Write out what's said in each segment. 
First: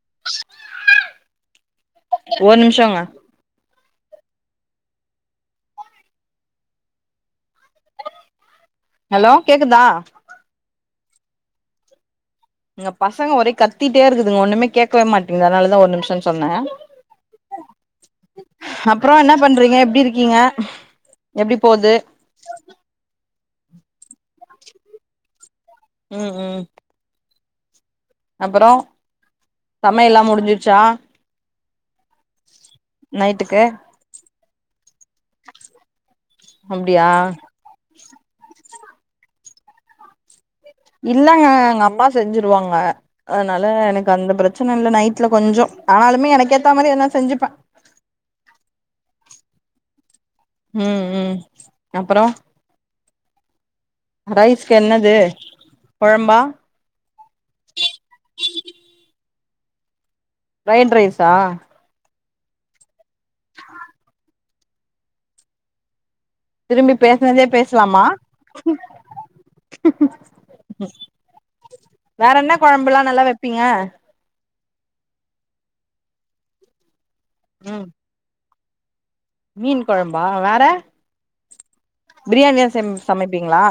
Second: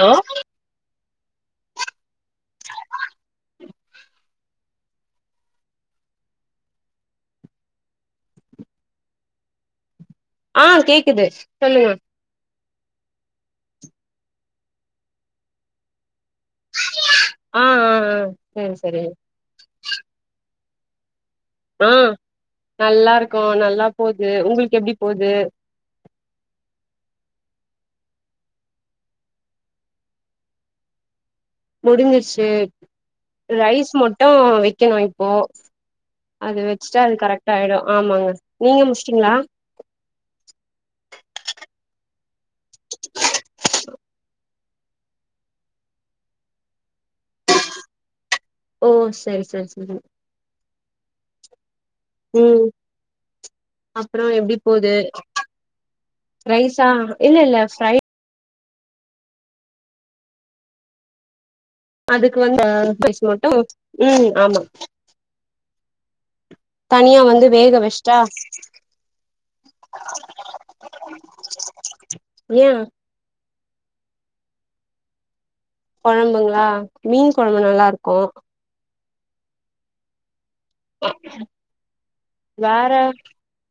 hello ஒரு நிம்ஷோங்க hello கேக்குதா ஆ கேக்குது சொல்லுங்க இங்க பசங்க ஒரே கத்திட்டே இருக்குதுங்க ஒண்ணுமே கேக்கவே மாட்டேங்கிது அதனால தா ஒரு நிம்ஷோன் சொன்ன ஆ ஆ ஆ செரி செரி அப்புறோ என்ன பண்றீங்க எப்டி இருக்கீங்க எப்டி ஆ போது நல்லா இருக்கோ நல்லா போது உங்களுக்கு எப்டி போது ம் ம் அப்பறோ சமையல்லா முடிஞ்சிருச்சா முடிஞ்சிருச்சி நைட்டுக்கு ரைஸ் மட்டு வெக்கனு இப்போ அது வெச்ட்டா அப்டியா அது கரெக்டாயிடு ஆமாங்க நீங்க முச்ட்டீங்களா இல்லங்க எங்க அம்மா செஞ்ஜிருவாங்க அதனால எனக்கு அந்த பிரச்சன இல்ல நைட்ல கொஞ்சோ ஆனாலுமே எனக்கு ஏத்த மாரி எதுனா செஞ்சுப்ப ஓ செரி செரி செரி ம் ம் அப்றோ ம் அப்புறோ எப்டி ரைஸ்க்கு என்னது கொழம்பா தா இல்ல இல்ல ப்ரை ஃப்ரைட் ரைஸா அதுக்கு வந்து அ டிஸ் மட்டு ம் ஆமா திரும்பி தனியா பேசனதே வந்து வேக பேசலாமா வச்சுட்டா வேற என்ன ஏ கொழம்புல்லா நல்லா வெப்பீங்க கொழம்புங்ளா மீன் கொழம்பு ம் நல்லாருக்கு மீன் கொழம்பா வேற பிரியாணியா செம் வேற சமைப்பீங்ளா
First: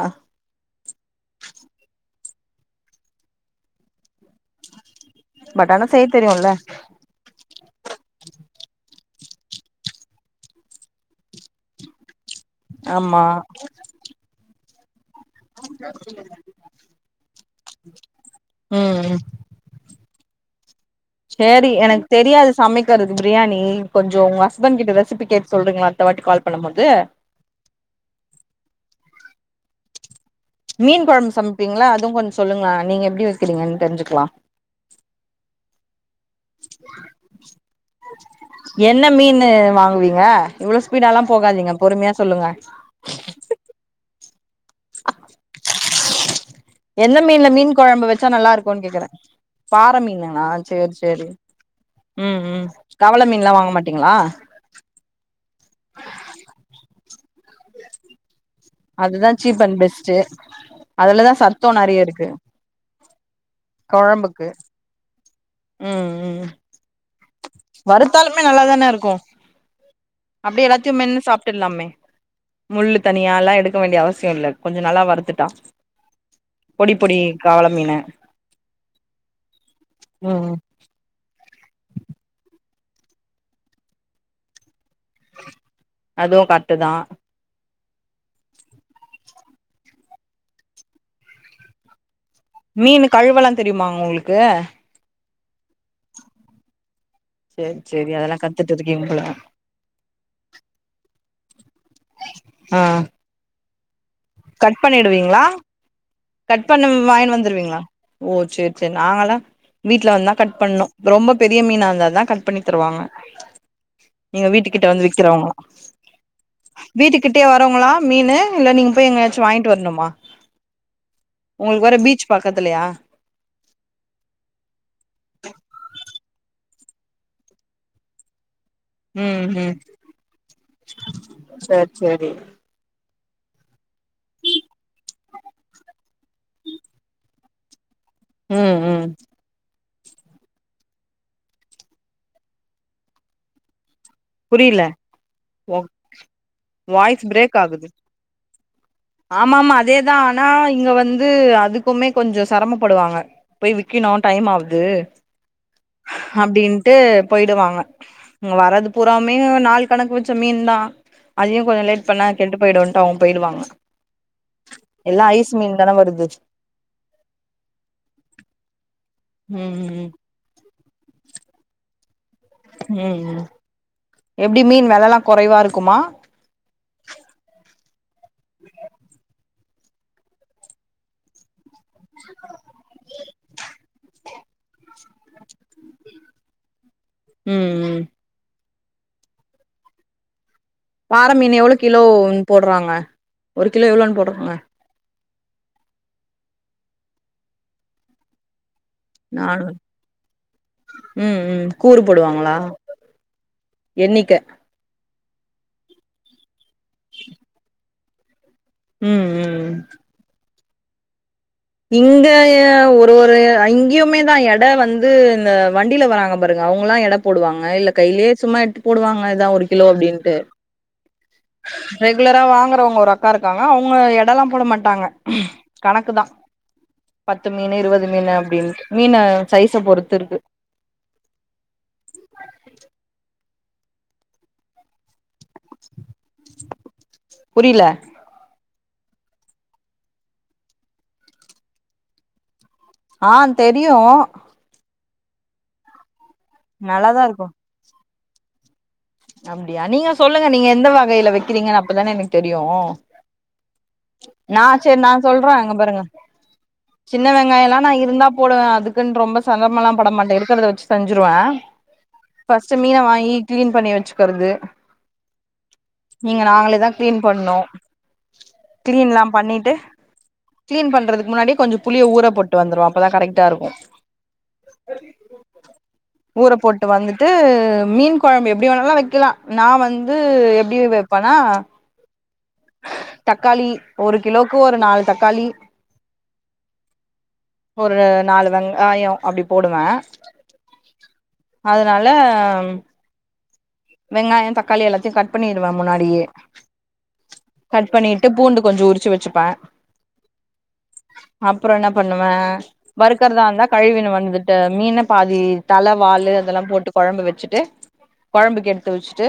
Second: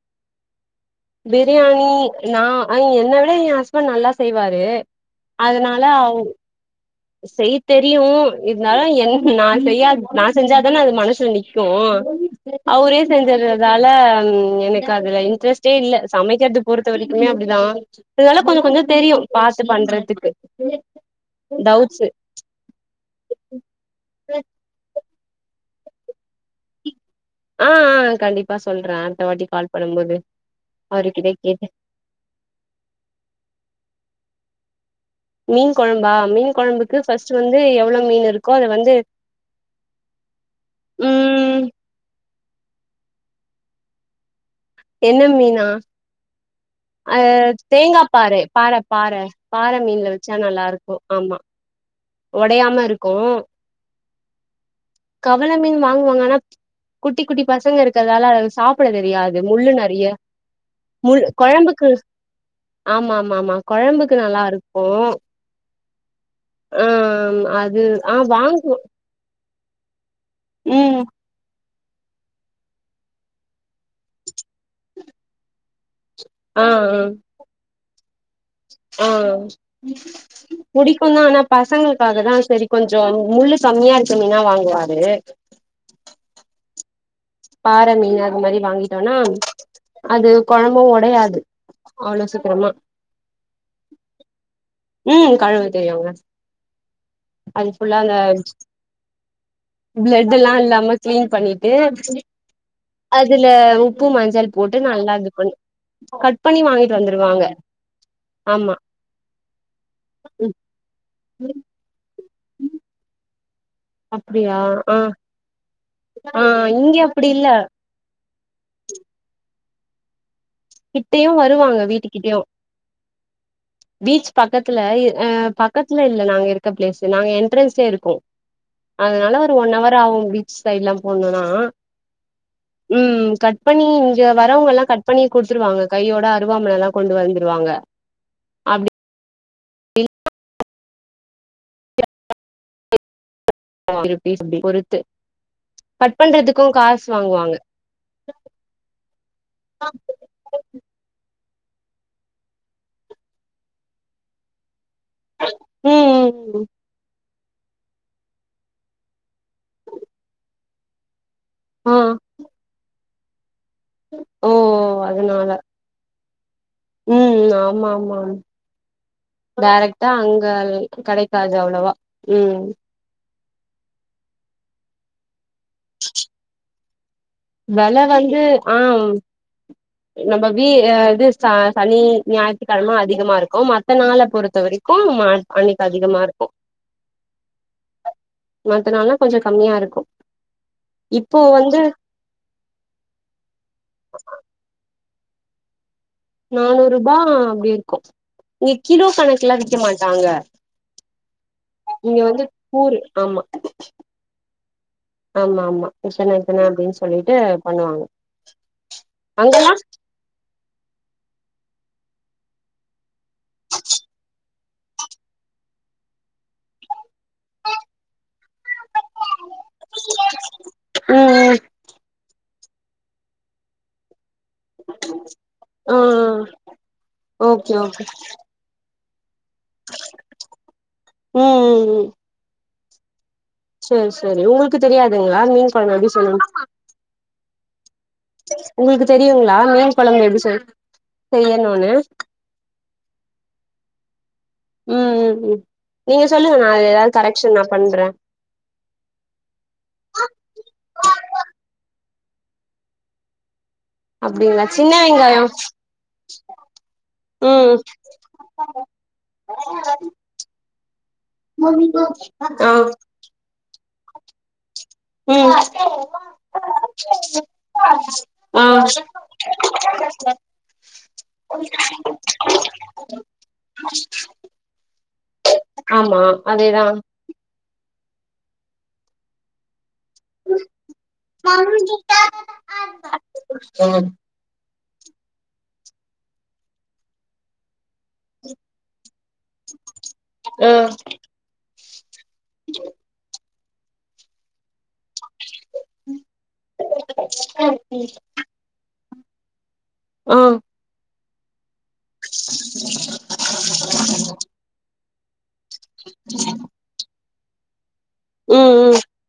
பிரியாணி நா அ என்ன விட எ ஹஸ்பண் நல்லா செய்வாரு பட் அதனால ஆனா செய்ய அவரு தெரியும்ல செய்ய தெரியு இருந்தாலு என் நா செய்யா நா செஞ்சா தான அது மனசுல நிக்கு அவுரே ஆமா செஞ்சிர்றதால எனக்கு அதுல இன் ட்ரெஸ்ட்டே இல்ல சமைக்கிறது பொறுத்த வரைக்குமே அப்டிதா இருந்தாலு கொஞ்சோ கொஞ்சோ ம் தெரியு பாத்து பண்றதுக்கு குமே சேரி எனக்கு தெரியாது சமை க்கிறது பிரியாணி கொஞ்சோ உங்க ஹஸ்பண்ட் கிட்ட ரெஸிபி கேட்டு சொல்றீங்களா அடுத்த வாட்டி கால் பண்ணம் போது ஆ ஆ கண்டிப்பா சொல்றே அடுத்த வாட்டி கால் பண்ணும் போது மீன் கொழம்பு சமைப்பீங்களா அதுவும் கொஞ்சோ சொல்லுங்களே நீங்க எப்டி வைக்கிறீங்கன் தெரிஞ்சுக்கலா மீன் கொழம்பா மீன் கொழம்புக்கு ஃபர்ஸ்ட் வந்து எவ்ளோ மீன் இருக்கோ அத வந்து என்ன மீன்னு வாங்குவீங்க இவ்ளோ ஸ்பீடாலா ம் போகாதீங்க பொறுமையா சொல்லுங்க என்ன மீனா என்ன அ மீன்ல மீன் தேங்கா கொழம்பு வச்சா பாற நல்லா பாற இருக்குன் கேக்குறே பாற பாற மீன்ல வச்சா மீன்ங்களா நல்லா இருக்கு சேர் சேரி ஆமா ம் ம் ஒடையாம இருக்கு கவல மீன்லா வாங்க மாட்டீங்களா கவல மீன் வாங்குவங்க ஆனா குட்டி குட்டி பசங்க இருக்கறதால அத சாப் ட அதுதா தெரியாது சீப் முள்ளு அண்ட் நெறையா பெஸ்ட்டு முள் அதுலதா சத்தோ கொழம்புக்கு நெறைய இருக்கு ஆமா ஆமா ஆமா கொழம்புக்கு நல்லா இருக் ம் ம் ஆமா வறுத்தாலுமே நல்லாதான இருக்கு அப்டியே எல்லாத்தயு ம் மென்னு சாப்ட்டுர்லாமே முள்ளு தனியால்லா எடுக்க வேண்டிய அவசியோ இல்ல கொஞ்சோ நல்லா வறுத்துட்டா ஆ பொடி பொடி கவல மீன ஓ ம் புடிக்குந்தா ஆனா பசங்களுக்காகதா சேரி கொஞ்சோ முள்ளு கம்மியா இருக்க மீனா வாங்குவாரு அதுவு கரட்டுதா பாற மீன் அது மாரி வாங்கிட்டோன்னா அது கொழம்பு ஒடையாது அவ்ளோ சீக்கிரமா மீன் கழுவெல்லா தெரியுமாங்க ஒங்களுக்கு ம் கழுவ தெரியுங்க அது சேரி ஃபுல்லா சேரி அந்த அதெல்லா கத்துட்டு இருக்கீங்க போல பிளட்டுல்லா இல்லாம கிளீன் பண்ணிட்டு ஆ அ துல உப்பு மஞ்சள் போட்டு கட் நல்லா இது பண்ணிடுவீங்களா பண்ணி பண்ணி கட் பண்ண வாங்கிட்டு வாங்கின்னு வந்துருவாங்க வந்துருவீங்களா ஓ ஆமா சேர் சேரி நாங்கல்லா வீட்ல வந்துதா கட் பண்ணனு ரொம்ப ம் பெரிய மீனா இருந்தாதா கட் பண்ணி தருவாங்க எங்க அப்டியா வீட்டுகிட்ட ஆ வந்து வி்க்றவங்களா ஆ இங்க அப்டி வீட்டுக்கிட்டயே இல்ல வருங்களா மீனு இல்ல நீங்க போய் எங்கயாச்சு வாங்கிட்டு வரணுமா கிட்டயு வருவாங்க ஒங்களுக்கு வேற பீச் வீட்டுக்கிட்டயு பக்கத்துலயா பீச் பக்கத்துல இ அ பக்கத்துல இல்ல நாங்க இருக்க பிளேஸ் நாங்க என்ட்ரன்ஸ்லயே இருக்கோ அதுனால ம் ஒரு ஒன் ம் அவர் ஆகு பீச் சைடு்லா போணுன்னா சேரி சேரி ம் கட் பண்ணி இங்க வரவுங்கலா கட் பண்ணி குடுத்துருவாங்க கையோட அருவாமனலா கொண்டு வந்துருவாங்க ம் அப்டி ம் ஆ இது ஒரு பீஸ் அப்டி புரியல பொறுத்து ஒ கட் பண்றதுக்கு காசு வாய்ஸ் வாங்குவாங்க பிரேக் ஆகுது ஆமா ஆமா அதேதா ஆனா இங்க வந்து அதுக்குமே கொஞ்சோ செரமப்படுவாங்க போய் விக்கிணு டைம் ஆவுது ம் ம் அப்டின்ட்டு போய்டுவாங்க இங்க வர்றது பூராவுமே நாள் கணக்கு வச்ச மீன்தா அதையு கொஞ்சோ ஆ ஆ லேட் பண்ணா கெட்டு போய்டுன் டோ ஒம் போயிடுவாங்க ஓ எல்லா ஐஸ் மீன் தான வருது உம் உம் ஆமா ஆமா ம் ம் டேரக்டா அங்க கடை சாஜ் அவ்ளவா உம் ம் ம் எப்டி மீன் வெலலா கொறைவா இருக்குமா வெல வந்து ஆம் நம்ம வீ ஏ இது சா சனி ஞாயித்துக்கெழம அதிகமா இருக்கு மத் த நாள பொறுத்த வரைக்கு மாட் அன்னைக்கு அதிகமா இருக்கு ம்ம் மத்த நாள்னா கொஞ்ச கம்மியா இருக்கு பார இப்போ மீன் எவ்ளோ வந்து கிலோனு போட்றாங்க ஒரு கிலோ எவ்ளோன்னு போடுறாங்க நானூறு ரூபா அப்டி இருக்கு இங்க கிலோ கணக்குலா நானு விக்க மாட்டாங்க ம் ம் கூறு இங்க வந்து போடுவாங்களா கூரு ஆமா எண்ணிக்க ஆம்மா ஆம்மா விசன எத்தன அப்டின்னு சொல்லிட்டு பண்ணுவாங்க ம் அங்கல்லா ம் இங்க க ய ஒரு ஒரு அங்கியுமே தா எட வந் து இந்த வண்டில வராங்க பாருங்க அவங்கல்லா எட போடுவாங்க இல்ல கையிலயே சும்மாட்டு போடுவாங்க அதா ஒரு கிலோ அப்டின்ட்டு ம் ம் ரெகு ரெலரா வாங்குறவங்க ஒரு அக்கா இருக்காங்க அவங்க எடலா போட மாட்டாங்க ஆ கணக்கு தா பத்து ஓகே மீன் ஓகே இருவது மீன் அப்டின்டு மீன சைஸ பொறுத்துருக்கு உம் ம் ம் உம் சேர் சேரி உங்களுக்கு தெரியாதுங்ளா மீன் குழம்ப எப்டி செய்னு புரில உங்ளுக்கு தெரியுங்ளா மீன் கொழம்பு எப்டி செய் செய்யணுன்னு ஆ தெரியு ம் ம் உம் நீங்க சொல்லுங்க நா ஏதாவது நல்லாதா இருக்கு கரெக்ஷன்னா பண்ற அப்டியா நீங்க சொல்லுங்க நீங்க எந்த வகையில வக்கிறீங்கன்னு அப்பதான எனக்கு தெரியோ அப்டிங்களா நா சின்ன சேர் நா வெங்காயோ சொல்ற அங்க பாருங்க சின்ன ம் வெங்காயலா நா இருந்தா போடுவ அதுக்குன்டு ரொம்ப சங்கமேலா படமாட்ட இருக்கறத வச்சி செஞ்சுருவ ஆ ஃபர்ஸ்ட் மீன வாங்கி க்ளீன் பண்ணி வச்சுக்கறது ம் நீங்க நாங்களே தா க்ளீன் பண்ணு ஆ கிளீன்லா பண்ணிட்டு கிளீன் பண்றதுக்கு முன்னாடியே கொஞ்சோ புளிய ஊர போட்டு வந்துருவ அப்பதா கரெக்டா இருக்கு இந்த [inaudible] ஆமா அதேதா ட்டு மீன் கொழம்பு எப்டி வேணாலு வெக்கலா நா வந் து எப்டி வெப்பனா தக்காளி ம் ஒரு கிலோக்கு ஒரு நாலு தக்காளி ஒரர் நாலு வெங்காயோ அப்டி போடுவ ஆ அதனால அம் வெங்காயோ தக்காளி எல்லாத்தையு கட் பண்ணிருவ முன்னாடியே பண்ணிட்டு பூண்டு கொஞ்சோ உரிச்சு வச்சுப்ப ஆம் அப்ரோ என்னா பண்ணுவ வருறுக்கர தா இருந்தா கழுவீனு வந்துட்டு மீன பாதி தல வாலுஅதலா போட்டு கொழம்பு வச்சிட்டே கொழம்புக்கு எடுத்து ம் ம் வச்சுட்டு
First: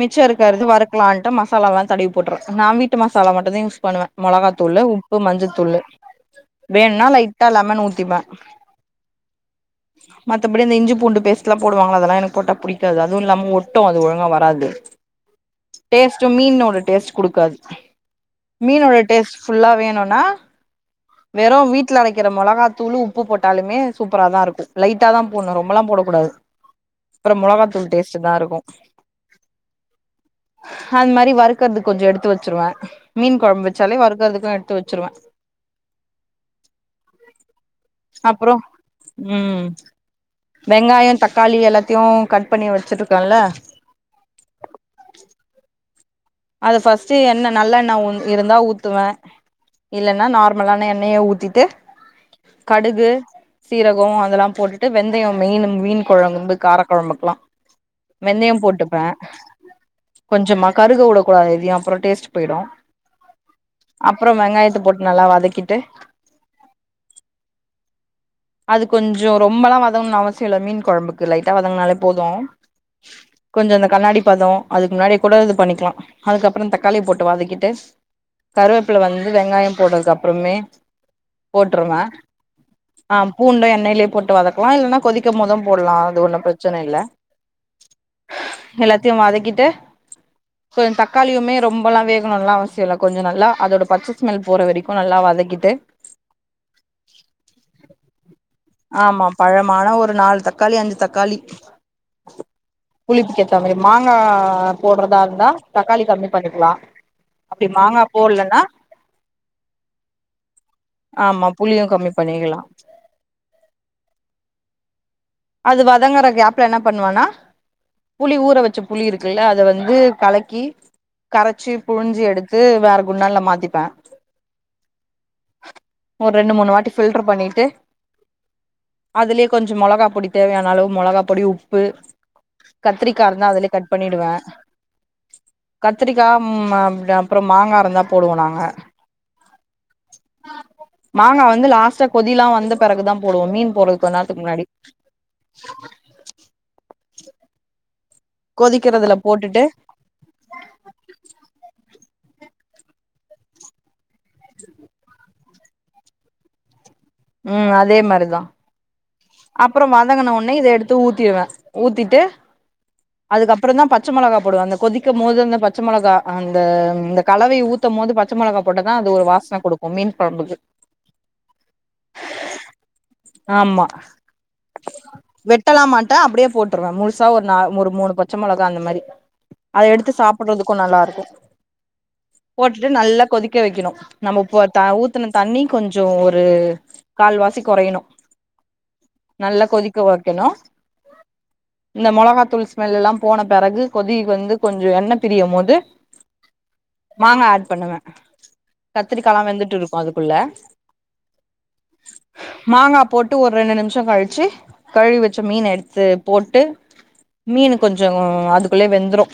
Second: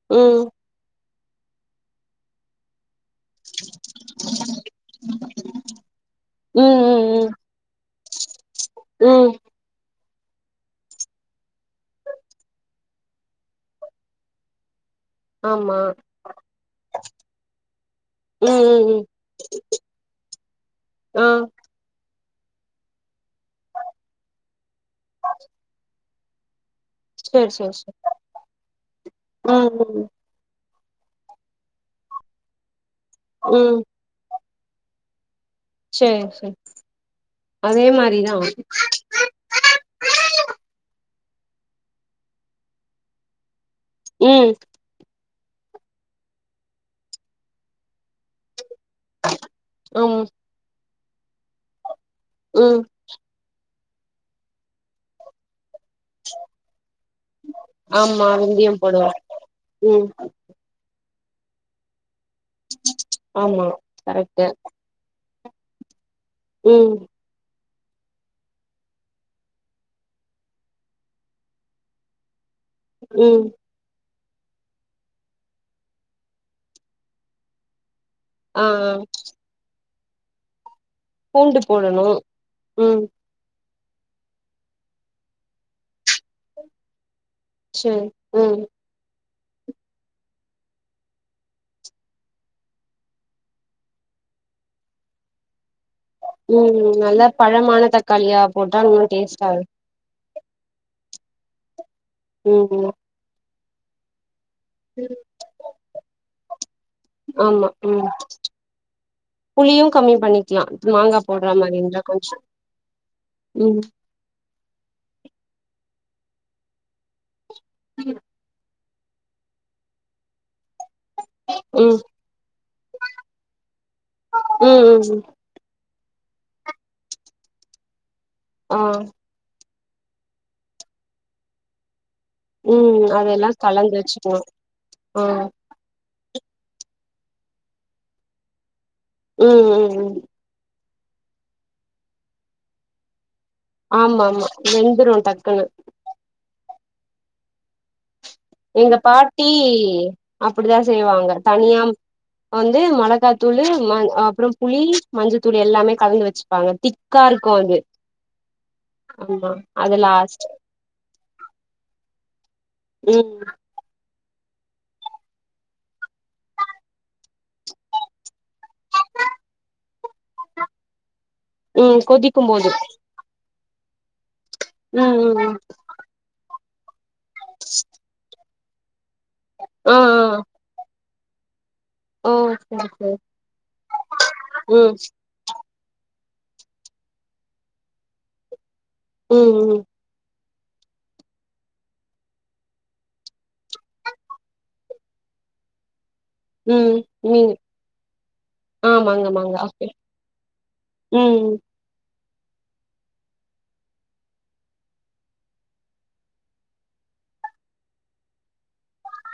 மிச்ச ம் இருக்கறது வருக்கலான்ட்டு மசாலாலா தடவி போட்றுற நா வீ ட்டு மசாலா மட்டுந்தா யூஸ் பண்ணுவ மொளகா தூளு உப்பு மஞ்சத்தூளு ம் ம் வேண்னா ம் லைட்டா லெமன் ஊத்திப்ப ம் மத்தபடி இந்த இஞ்சி பூண்டு பேஸ்ட்லா போடுவாங்களா அதெல்லா எனக்கு போட்ட புடிக் காது அதுவு இல்லாம ஒட்டு அது ஒழுங்கா வராது ஆமா டேஸ்ட்டு மீனோட டேஸ்ட் குடுக்காது ம் ம் மீனோட ம் டேஸ்ட் ஃபுல்லா வேணுனா ஆ வெறும் மீன் வீட்டுல அரைக்கிற மொளகாத்தூளு உப்பு போட்டாலுமே சூப்பரா தா இருக்கு லைட்டா தா போன்ணு ரொம்பல்லா போட கூடாது செர் செர் செர் ஸ்ட்டு தா இருக்கு அந்த மாரி வறுக்கறது கொஞ்சோ எடுத்து வச்சருவே மீன் கொழம்பு ம் வச்சாலே வறுக்கறதுக்கு எடுத்து வச்ச ச்சுருவ செர் செர் அதே மாரி தா அப்றோ ம் வெங்காயோ தக்காளி எல்லாத்தியு கட் பண்ணி வச்சுருக்கல்ல ம் அது ஃபஸ்ட்டு என்ன நல்லெண்ண உ இருந்தா ஊத்துவ ஆமா இல்லன்னா நார் மலான எண்ணெயெ ஊத்திட்டு ம் கடுகு சீரகம் அதுல்லா போட்டுட்டு வெந்தயம் மெயின் மீன் கொழம்பு கார கொழம்புக்குல்லா ஆமா வெந்தயம் வெந்தியம் போட்டுப்ப போடுவோ ம் கொஞ்சமா கருக உடக்கூடாது எதையு அப்புறோ டேஸ்ட் போயிடு ஆமா அப்புறோ கரெக்ட்டு வெங்காயத்த போட்டு நல்லா வதக்கிட் ட்டு ம் [inaudible] அது கொஞ்சோ ரொம்பல்லா வதங்ணு அவசியோ இல்ல மீன் கொழம்புக்கு லைட்டா வதங்குனாலே போது ம் கொஞ்சு அந்த கண்ணாடி பதோ அதுக்கு முன்னாடியே கூட இது பண்ணிக்கலா அதுக்கப்புறோ தக்காளிய போட்டு வதக்கிட்டு ஆ ஆ கருவேப்பில வந்து வெங்காயம் போடுறதுக்ப்புறமே பூண்டு போட்டுருமா போடணு ம் ஆம் பூண்டு எண்ணெய்லயே போட்டு வதக்கலா இல்லன்னா கொதிக்க மோது போடலா அது ஒன்னு பிரச்சன இல்ல செரி ம் எல்லாத்தியு வதக்கிட்டு சோ இன் தக்காளியுமே ரொம்பல்லா வேகணும்லா அவசியோ இல்ல கொஞ்சு நல்லா அதோட பச்ச ஸ்மல் போற வரைக்கு நல்லா வதக்கிட்டு [inaudible] ம் நல்லா பழமான தக்காளியா போட்டா ரொம்ப ஆமா டேஸ்ட்டா ருக் பழம் ஆனா ஒரு நால் தக் காளி அஞ்சு தக்காளி ம் ம் புளிப்புக்கு ஏத்த மாரி மாங்கா ம் போடுறதா இருந்தா தக்காளி கம்மி பண்ணிக்கலா அப்டி ஆமா மாங்கா ம் போடல்லன்னா புளியு கம்மி பண்ணிக்கலா மாங்கா ஆமா போட்ற மாரி புளியு இந்தா கம்மி கொஞ்சு பண்ணிக்கலா ம் அது வதங்குற கேப்ல என்ன பண்ணுலானா புளி ஊற வச்சுப் புளி இருக்குல்ல அத வந்து கலக்கி கரச்சி ம் புழிஞ்சி எடுத்து வேற குண்டான்ல மாத்திப்ப ம் ம் ம் ஒரு ரெண்டு மூணு வாட்டி ஃபில்டர் பண்ணிட்டு ஆ அதுலயே கொஞ்சு மொளகா பொடி தேவயான அளவு மொளகா பொடி உப்பு ம் கத்திரிக்கா அதெல்லா ருந்தா அதுலயே கட் கலந்து பண்ணிடுவ வச்சுக்கணு ஆ கத்திரிக்கா ம் அப் அப்றம் மாங்கா இருந்தா போடுவோ நாங்க ம் ம் ம் மாங்கா வந்து லாஸ்ட்டா கொதில்லா வந்த பெறகு தா போடுவோ மீன் போடுறதுக்கு கொஞ்ச ஆமா நேரத்துக்கு ஆமா முன்னாடி வெந்துரு டக்குனு எங்க கொதிக்கிறதுல பாட்டி போட்டுட்டு அப்டிதா செய்வாங்க தனியா வந்து மொளகாத்தூளு மஞ் அப்றோ புளி மஞ்சத்தூளு எல்லாமே கலந்து வச்சுப்பாங்க திக் ம் அதே மாரிதா ஆமா அப்றோ அது வதங்கன லாஸ்ட் உன்னே இத எடுத்து ஊத்திருவ ஊத்திட்டு ம் அதுக்கப்றதா பாத் ச்ச மொளகா போடுவோ அந்த கொதிக்க மோது அந்த பச்ச மொளகா அந்த இந்த கலவைய ஊத் த போது பச்ச மொளகா போட்டதா அது ஒரு வாசன குடுக்கு மீன் கொழம்புக்கு ம் கொதிக்கு போது ஆம்மா ம் ம் ம் வெட்டலா மாட்ட அப்டியே போட்ருவே முழு சா ஒரு நா ஒரு மூணு பச்ச மொளகா அந்த மாரி அது ஆ ஆ எடுத்து சாப்புறதுக்கு நல்லாருக்கு ஓ சரி போட்டுட்டு சரி நல்லா கொதிக்க வெக்கணும் நம்ப போ த ம் ஊத்துன தண்ணி கொஞ்ச ஒரு கால்வாசி கொறையனு நல்ல ம் ம் கொதிக்க வக்கினு இந்த மொளகாத்தூள் ஸ்மெல்லுல்லா போன பெறகு கொதி வந்து கொஞ்ச எண்ணெ பிரியு மோது ம் மாங்கா மீன் ஆட் பண்ணுவே ஆமாங்க கத்திரிக்காலா ஆமாங்க வெந்துட்டு ஓகே இருக்கு அதுக்குள்ள ம் மாங்கா போட்டு ஒரு ரெண்டு நிம்ஷோ கழிச்சி கழுவி வச்ச மீன் எடுத்து போட்டு மீனு கொஞ்ச அதுக்குள்ள வெந்துரு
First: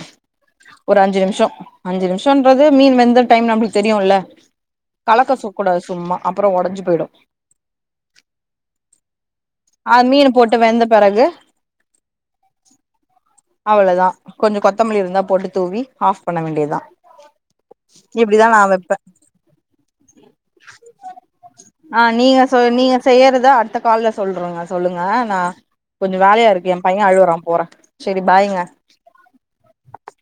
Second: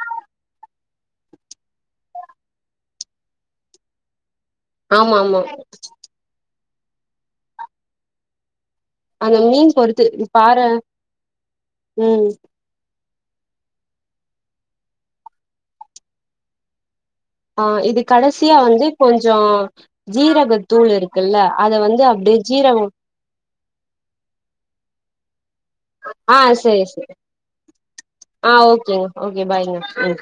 ஒரு அஞ்சு நிம்ஷோ அஞ்சு நிம்ஷோன்றது மீன் வெந்த டைம் நம்புளுக்கு தெரியுல்ல ஆமா கலக்க ஆமா சூக்கூடாது சும்மா அப்றோ ஒடஞ்சி போய்டு அந்த மீன் பொறுத்து அது மீனு போட்டு பாற வெந்த பெறகு ம் அவ்ளோதா கொஞ்ச கொத்தமல்லி இருந்தா போட்டு தூவி ஆஃப் பண்ண வேண்டிய தா ஆ இது கடசியா வந்து கொஞ்சோ ஜீரகத்தூள் இருக்குல்ல அத வந்து அப்டியே ஜீரகோ த அடுத்த கால்ல சொல்றங்க சொல்லுங்க நா கொஞ்ச ஆ வேலையா இருக்கு எ சரி பைய சரி அழுவுறா போற சேரி பாய்ங் ஆ ஓகேங்க ஓகே பாய்ங்க ம்